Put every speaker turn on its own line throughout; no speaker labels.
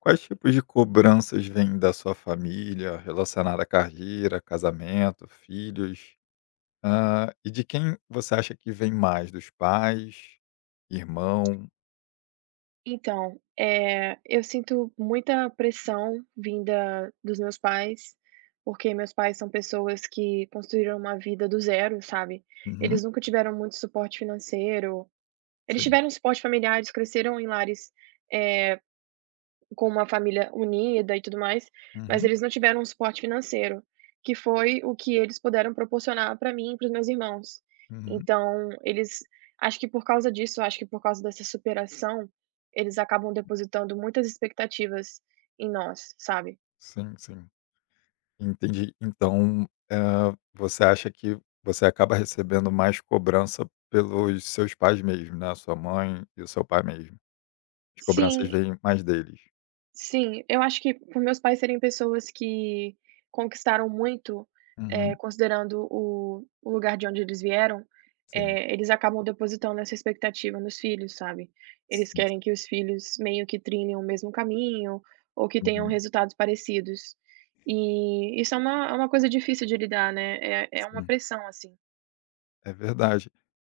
Quais tipos de cobranças vêm da sua família, relacionada à carreira, casamento, filhos? Ah, e de quem você acha que vem mais? Dos pais? Irmão?
Então, eu sinto muita pressão vinda dos meus pais, porque meus pais são pessoas que construíram uma vida do zero, sabe.
Uhum,
Eles nunca tiveram muito suporte financeiro, eles
sim.
tiveram suporte familiar, eles cresceram em lares, eh com uma família unida e tudo mais, mas
Uhum,
eles não tiveram um suporte financeiro, que foi o que eles puderam proporcionar para mim e para os meus irmãos.
uhum,
Então eles acho que por causa disso, acho que por causa dessa superação, eles acabam depositando muitas expectativas em nós, sabe.
sim, sim. Entendi. Então, ah, você acha que você acaba recebendo mais cobrança pelos seus pais mesmo, né? Sua mãe e o seu pai mesmo. As cobranças
Sim,
vêm mais deles.
sim, eu acho que por meus pais serem pessoas que conquistaram muito,
Uhum,
considerando o lugar de onde eles vieram,
sim,
eles acabam depositando essa expectativa nos filhos, sabe. Eles
sim, sim,
querem que os filhos meio que trilhem o mesmo caminho ou que tenham
uhum,
resultados parecidos. E isso é uma coisa difícil de lidar, né, é uma
sim.
pressão, assim.
É verdade.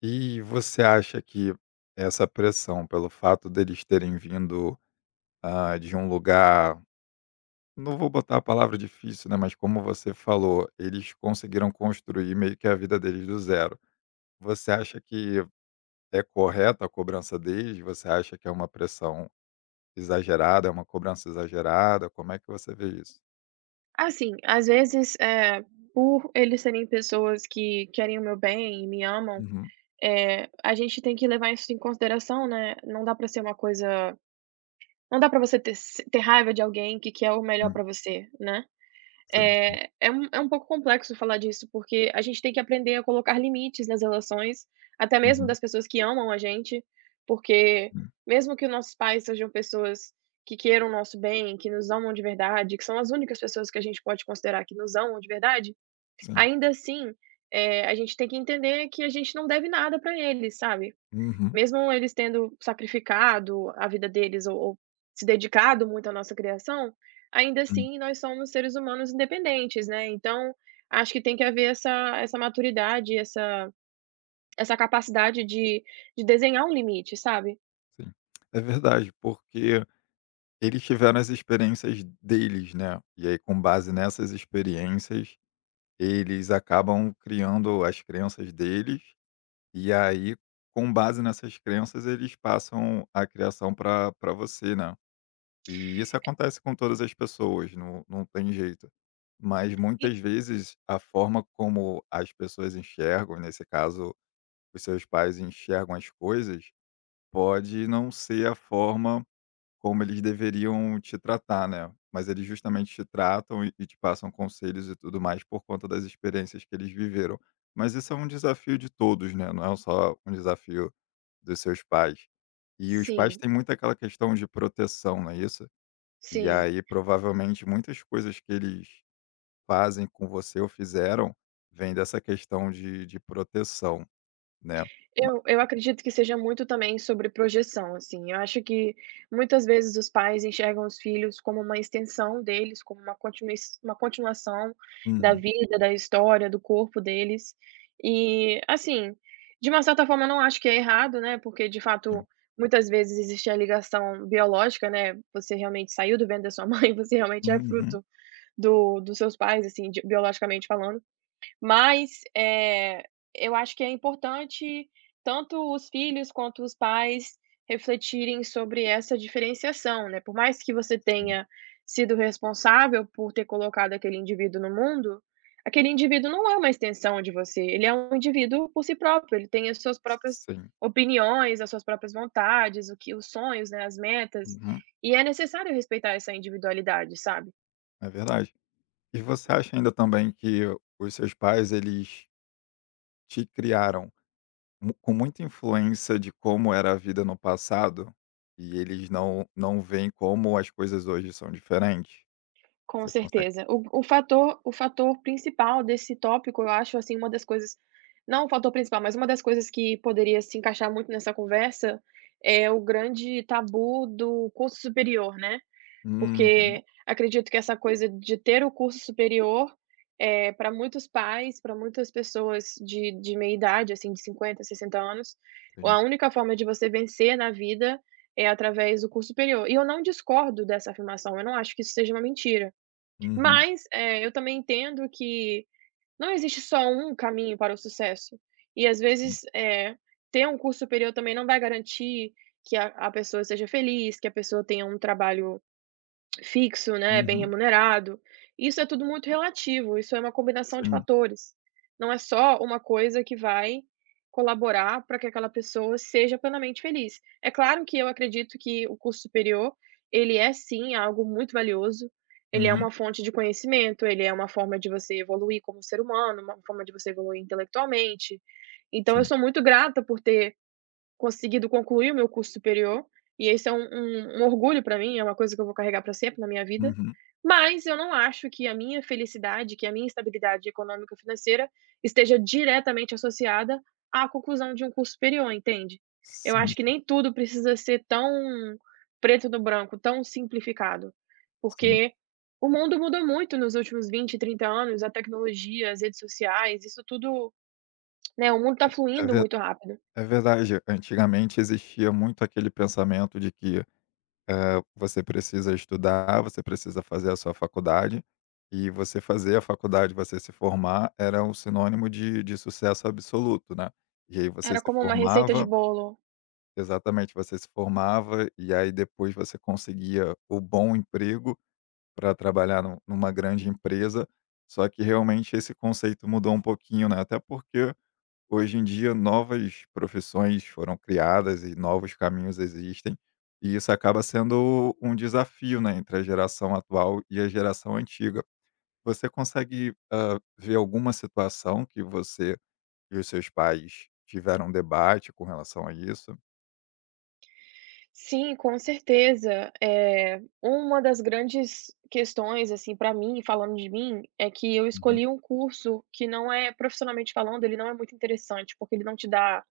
E você acha que essa pressão, pelo fato deles terem vindo, ah, de um lugar, não vou botar a palavra difícil, né, mas como você falou, eles conseguiram construir meio que a vida deles do zero. Você acha que é correta a cobrança deles? Você acha que é uma pressão exagerada, é uma cobrança exagerada? Como é que você vê isso?
Assim, às vezes, por eles serem pessoas que querem o meu bem e me amam,
Uhum,
A gente tem que levar isso em consideração, né, não dá pra ser uma coisa não dá pra você ter se ter raiva de alguém que quer o melhor
sim,
pra você, né.
sim, sim.
É um pouco complexo falar disso, porque a gente tem que aprender a colocar limites nas relações, até mesmo
Uhum,
das pessoas que amam a gente, porque
sim,
mesmo que os nossos pais sejam pessoas que queiram o nosso bem, que nos amam de verdade, que são as únicas pessoas que a gente pode considerar que nos amam de verdade,
sim.
ainda assim, a gente tem que entender que a gente não deve nada pra eles, sabe.
Uhum,
Mesmo eles tendo sacrificado a vida deles ou se dedicado muito à nossa criação, ainda
sim,
assim nós somos seres humanos independentes, né, então acho que tem que haver essa maturidade, essa essa capacidade de desenhar um limite, sabe.
sim. É verdade, porque eles tiveram as experiências deles, né, e aí com base nessas experiências, eles acabam criando as crenças deles, e aí com base nessas crenças eles passam a criação para pra você, né. E isso acontece com todas as pessoas, não tem jeito. Mas
E
muitas vezes a forma como as pessoas enxergam, nesse caso os seus pais enxergam as coisas, pode não ser a forma como eles deveriam te tratar, né. Mas eles justamente te tratam e te passam conselhos e tudo mais por conta das experiências que eles viveram. Mas isso é um desafio de todos, né, não é só um desafio dos seus pais. E os pais
sim,
têm muito aquela questão de proteção, não é isso? E
sim.
aí provavelmente muitas coisas que eles fazem com você ou fizeram vem dessa questão de proteção, né. Ma
Eu acredito que seja muito também sobre projeção, assim, eu acho que muitas vezes os pais enxergam os filhos como uma extensão deles, como uma continuação da
uhum,
vida, da história, do corpo deles. E, assim, de uma certa forma eu não acho que é errado, né, porque de fato
sim.
muitas vezes existe a ligação biológica, né, você realmente saiu do ventre da sua mãe, você realmente é
Uhum,
fruto do dos seus pais, assim, de biologicamente falando. Mas, eu acho que é importante tanto os filhos quanto os pais refletirem sobre essa diferenciação, né. Por mais que você
sim,
tenha sido responsável por ter colocado aquele indivíduo no mundo, aquele indivíduo não é uma extensão de você, ele é um indivíduo por si próprio, ele tem as suas próprias
sim.
opiniões, as suas próprias vontades, o que os sonhos, né, as metas,
Uhum,
e é necessário respeitar essa individualidade, sabe.
é verdade. E você acha ainda também que os seus pais, eles te criaram, mu com muita influência de como era a vida no passado, e eles não veem como as coisas hoje são diferentes?
Com
Você consegue
certeza. O fator principal desse tópico, eu acho, assim, uma das coisas não o fator principal, mas uma das coisas que poderia se encaixar muito nessa conversa, é o grande tabu do curso superior, né.
Uhum,
Porque acredito que essa coisa de ter o curso superior, é para muitos pais, para muitas pessoas de meia idade, assim, de 50, 60 anos,
sim.
a única forma de você vencer na vida é através do curso superior. E eu não discordo dessa afirmação, eu não acho que isso seja uma mentira.
Uhum,
Mas, eu também entendo que não existe só um caminho para o sucesso. E às
sim.
vezes, ter um curso superior também não vai garantir que a pessoa seja feliz, que a pessoa tenha um trabalho fixo, né, bem
Uhum,
remunerado. Isso é tudo muito relativo, isso é uma combinação de
sim.
fatores. Não é só uma coisa que vai colaborar para que aquela pessoa seja plenamente feliz. É claro que eu acredito que o curso superior, ele é sim algo muito valioso, ele é
Uhum,
uma fonte de conhecimento, ele é uma forma de você evoluir como ser humano, uma forma de você evoluir intelectualmente. Então eu
sim.
sou muito grata por ter conseguido concluir o meu curso superior, e esse é um orgulho para mim, é uma coisa que eu vou carregar para sempre na minha vida,
Uhum,
mas eu não acho que a minha felicidade, que a minha estabilidade econômica e financeira esteja diretamente associada à conclusão de um curso superior, entende? Eu
sim,
acho que
sim,
nem tudo precisa ser tão preto no branco, tão simplificado,
sim.
porque o mundo mudou muito nos últimos 20, 30 anos, a tecnologia, as redes sociais, isso tudo, né, o mundo está
É
fluindo
ver
muito rápido.
É verdade. Antigamente existia muito aquele pensamento de que, você precisa estudar, você precisa fazer a sua faculdade, e você fazer a faculdade, você se formar, era um sinônimo de sucesso absoluto, né. E aí você
Era
se
como uma receita de
formava,
bolo.
exatamente, você se formava, e aí depois você conseguia o bom emprego para trabalhar nu numa grande empresa, só que realmente esse conceito mudou um pouquinho, né, até porque hoje em dia, novas profissões foram criadas e novos caminhos existem, e isso acaba sendo um desafio, né, entre a geração atual e a geração antiga. Você consegue, ver alguma situação que você e os seus pais tiveram um debate com relação a isso?
Sim, com certeza. É uma das grandes questões, assim, para mim, falando de mim, é que eu
Uhum,
escolhi um curso que não é profissionalmente falando, ele não é muito interessante, porque ele não te dá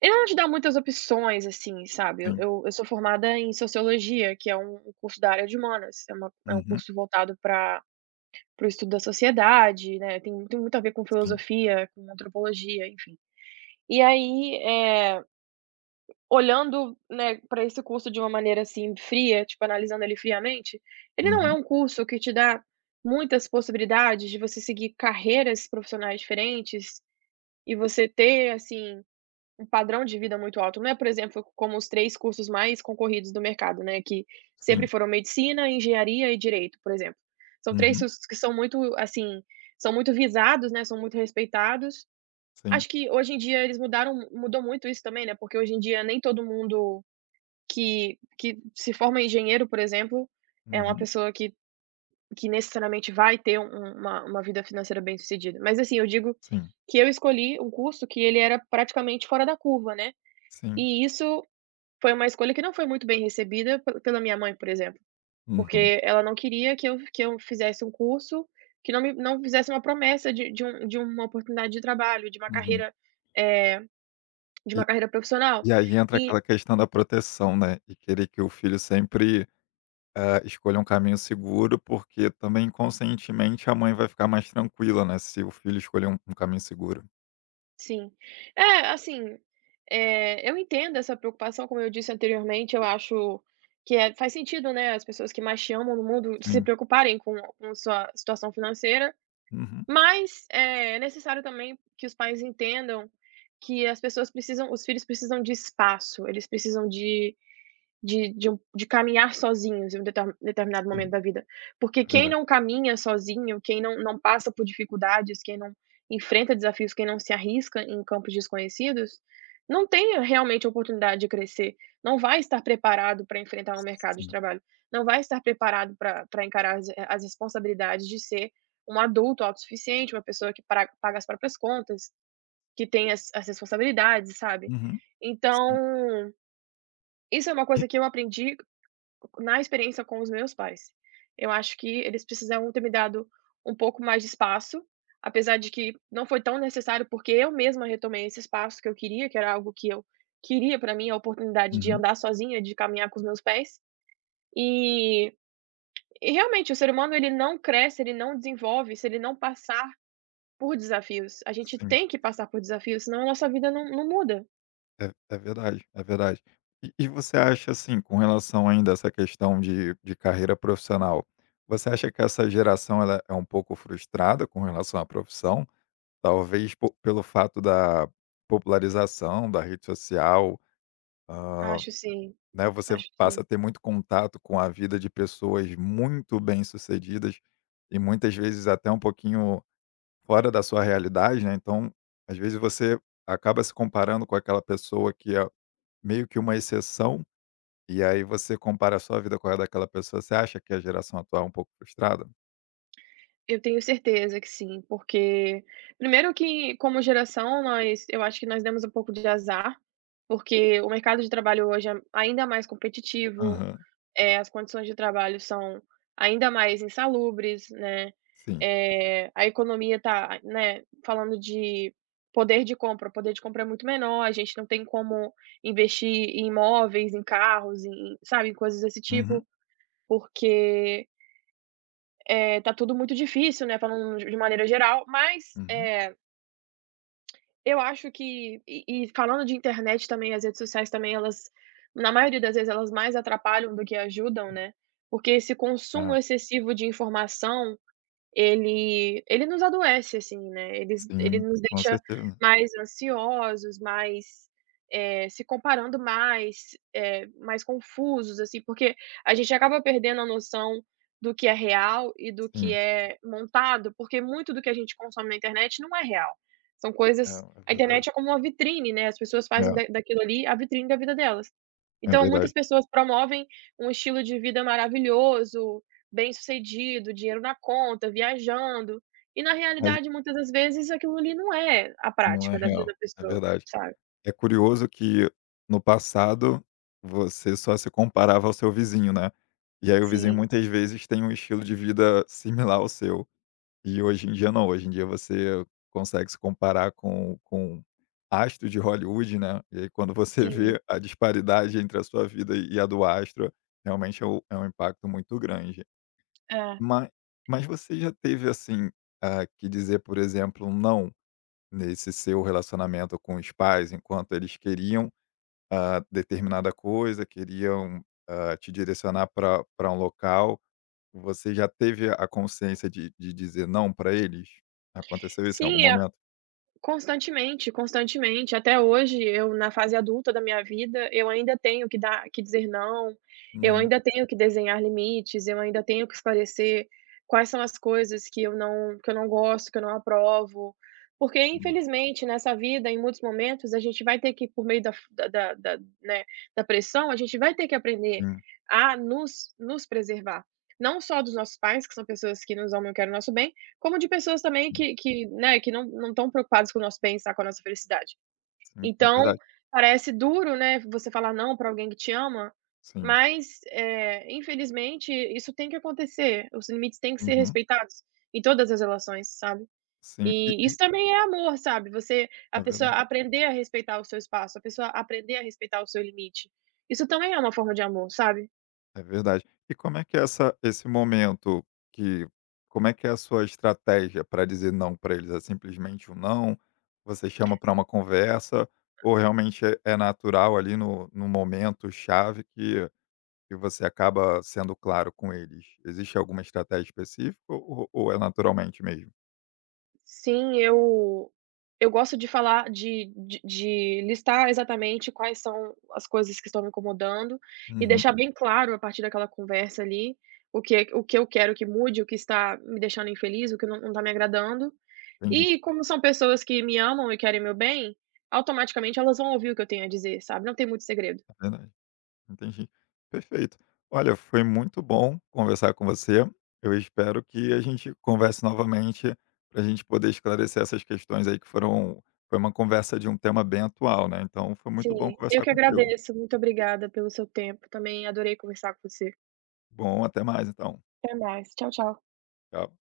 ele não te dá muitas opções, assim, sabe. Eu
sim.
eu eu sou formada em Sociologia, que é um curso da área de humanas, é uma é um
Uhum,
curso voltado pra para o estudo da sociedade, né, tem muito a ver com
sim.
filosofia, com antropologia, enfim. E aí, é olhando, né, pra esse curso de uma maneira, assim, fria, tipo, analisando ele friamente, ele não é
Uhum,
um curso que te dá muitas possibilidades de você seguir carreiras profissionais diferentes e você ter, assim, um padrão de vida muito alto. Não é, por exemplo, como os 3 cursos mais concorridos do mercado, né, que sempre
sim.
foram medicina, engenharia e direito, por exemplo. São 3
Uhum,
cursos que são muito, assim, são muito visados, né, são muito respeitados.
sim.
Acho que hoje em dia eles mudaram mudou muito isso também, né, porque hoje em dia nem todo mundo que se forma engenheiro, por exemplo, é uma
Uhum,
pessoa que necessariamente vai ter uma vida financeira bem-sucedida. Mas, assim, eu digo
sim.
que eu escolhi um curso que ele era praticamente fora da curva, né.
Sim.
E isso foi uma escolha que não foi muito bem recebida pe pela minha mãe, por exemplo,
Uhum,
porque ela não queria que eu fizesse um curso que não fizesse uma promessa de uma oportunidade de trabalho, de uma
uhum.
carreira, eh, de
E
uma carreira profissional.
e aí entra
E
aquela questão da proteção, né, e querer que o filho sempre, escolha um caminho seguro, porque também inconscientemente a mãe vai ficar mais tranquila, né, se o filho escolher um caminho seguro.
sim. É, assim, eu entendo essa preocupação, como eu disse anteriormente, eu acho que é faz sentido, né, as pessoas que mais te amam no mundo se
Sim.
preocuparem com sua situação financeira,
Uhum.
mas é necessário também que os pais entendam que as pessoas precisam os filhos precisam de espaço, eles precisam de caminhar sozinhos em um determinado momento
Sim,
da vida. Porque
é
quem
verdade.
não caminha sozinho, quem não passa por dificuldades, quem não enfrenta desafios, quem não se arrisca em campos desconhecidos, não tem realmente a oportunidade de crescer, não vai estar preparado para enfrentar um mercado de
Sim.
trabalho, não vai estar preparado para encarar as as responsabilidades de ser um adulto autossuficiente, uma pessoa que pra paga as próprias contas, que tem as responsabilidades, sabe.
Uhum. Sim.
Então, isso é uma
E-
coisa que eu aprendi na experiência com os meus pais, eu acho que eles precisavam ter me dado um pouco mais de espaço, apesar de que não foi tão necessário, porque eu mesma retomei esse espaço que eu queria, que era algo que eu queria para mim, a oportunidade de
Uhum.
andar sozinha, de caminhar com os meus pés. E e realmente o ser humano ele não cresce, ele não desenvolve se ele não passar por desafios. A gente
Sim.
tem que passar por desafios, senão a nossa vida não muda.
É verdade, é verdade. E você acha, assim, com relação ainda a essa questão de carreira profissional, você acha que essa geração ela é um pouco frustrada com relação à profissão? Talvez po pelo fato da popularização da rede social, ah,
Acho sim,
Né, você
acho
passa
sim.
a ter muito contato com a vida de pessoas muito bem-sucedidas e muitas vezes até um pouquinho fora da sua realidade, né, então, às vezes você acaba se comparando com aquela pessoa que é meio que uma exceção, e aí você compara a sua vida com a daquela pessoa. Você acha que a geração atual é um pouco frustrada?
Eu tenho certeza que sim, porque primeiro que como geração nós eu acho que nós demos um pouco de azar, porque o mercado de trabalho hoje é ainda mais competitivo,
Aham,
as condições de trabalho são ainda mais insalubres, né,
sim.
a economia tá, né, falando de poder de compra, o poder de compra é muito menor, a gente não tem como investir em imóveis, em carros, em sabe, em coisas desse
Uhum,
tipo, porque tá tudo muito difícil, né, falando de maneira geral, mas,
uhum.
eu acho que falando de internet também, as redes sociais também, elas na maioria das vezes, elas mais atrapalham do que ajudam, né, porque esse consumo
É,
excessivo de informação, ele nos adoece, assim, né, ele
sim,
nos
com
deixa
certeza.
mais ansiosos, mais, se comparando mais, mais confusos, assim, porque a gente acaba perdendo a noção do que é real e do que
Sim,
é montado, porque muito do que a gente consome na internet não é real. São
é,
coisas
é
a
verdade.
internet é como uma vitrine, né, as pessoas fazem
É,
da daquilo ali a vitrine da vida delas.
é
Então muitas
verdade.
pessoas promovem um estilo de vida maravilhoso, bem-sucedido, dinheiro na conta, viajando, e na
Mas
realidade muitas das vezes aquilo ali não é a
não é
prática da vida
real,
da
é
pessoa,
verdade.
sabe?
É curioso que no passado você só se comparava ao seu vizinho, né. E aí o vizinho
Sim,
muitas vezes tem um estilo de vida similar ao seu. E hoje em dia não, hoje em dia você consegue se comparar com astro de Hollywood, né. E aí quando você
sim.
vê a disparidade entre a sua vida e a do astro, realmente é um impacto muito grande.
É.
Mas, mas, você já teve, assim, que dizer, por exemplo, um "não" nesse seu relacionamento com os pais, enquanto eles queriam, determinada coisa, queriam, te direcionar para pra um local, você já teve a consciência de dizer não para eles? Aconteceu isso em
Sim,
algum momento?
constantemente, constantemente. Até hoje, eu na fase adulta da minha vida, eu ainda tenho que dizer não, eu
Hum,
ainda tenho que desenhar limites, eu ainda tenho que esclarecer quais são as coisas que eu não gosto, que eu não aprovo. Porque
entendi.
infelizmente nessa vida, em muitos momentos, a gente vai ter que por meio da né, da pressão, a gente vai ter que aprender
Sim,
a nos preservar. Não só dos nossos pais, que são pessoas que nos amam e querem o nosso bem, como de pessoas também
sim,
que, né, que não não estão preocupadas com o nosso bem-estar, com a nossa felicidade.
sim, é
Então,
verdade.
parece duro, né, você falar não para alguém que te ama,
Sim.
mas, infelizmente isso tem que acontecer, os limites têm que ser
Uhum.
respeitados em todas as relações, sabe.
Sim. E
E
e
isso também é amor, sabe, você a
é
pessoa
verdade.
aprender a respeitar o seu espaço, a pessoa aprender a respeitar o seu limite. Isso também é uma forma de amor, sabe.
É verdade. E como é que é essa esse momento, que como é que é a sua estratégia para dizer não para eles? É simplesmente um não? Você chama para uma conversa? Ou realmente é natural ali no momento chave, que você acaba sendo claro com eles? Existe alguma estratégia específica, ou é naturalmente mesmo?
Sim, eu gosto de falar de listar exatamente quais são as coisas que estão me incomodando e
Uhum,
deixar bem claro a partir daquela conversa ali, o que eu quero que mude, o que está me deixando infeliz, o que não está me agradando.
entendi,
E como são pessoas que me amam e querem meu bem, automaticamente elas vão ouvir o que eu tenho a dizer, sabe, não tem muito segredo.
é verdade. Entendi. Perfeito. Olha, foi muito bom conversar com você. Eu espero que a gente converse novamente para a gente poder esclarecer essas questões aí, que foram foi uma conversa de um tema bem atual, né? Então foi muito bom
Sim, eu
conversar
que
contigo.
agradeço, muito obrigada pelo seu tempo também, adorei conversar com você.
Bom, até mais então.
Até mais, tchau, tchau.
Tchau.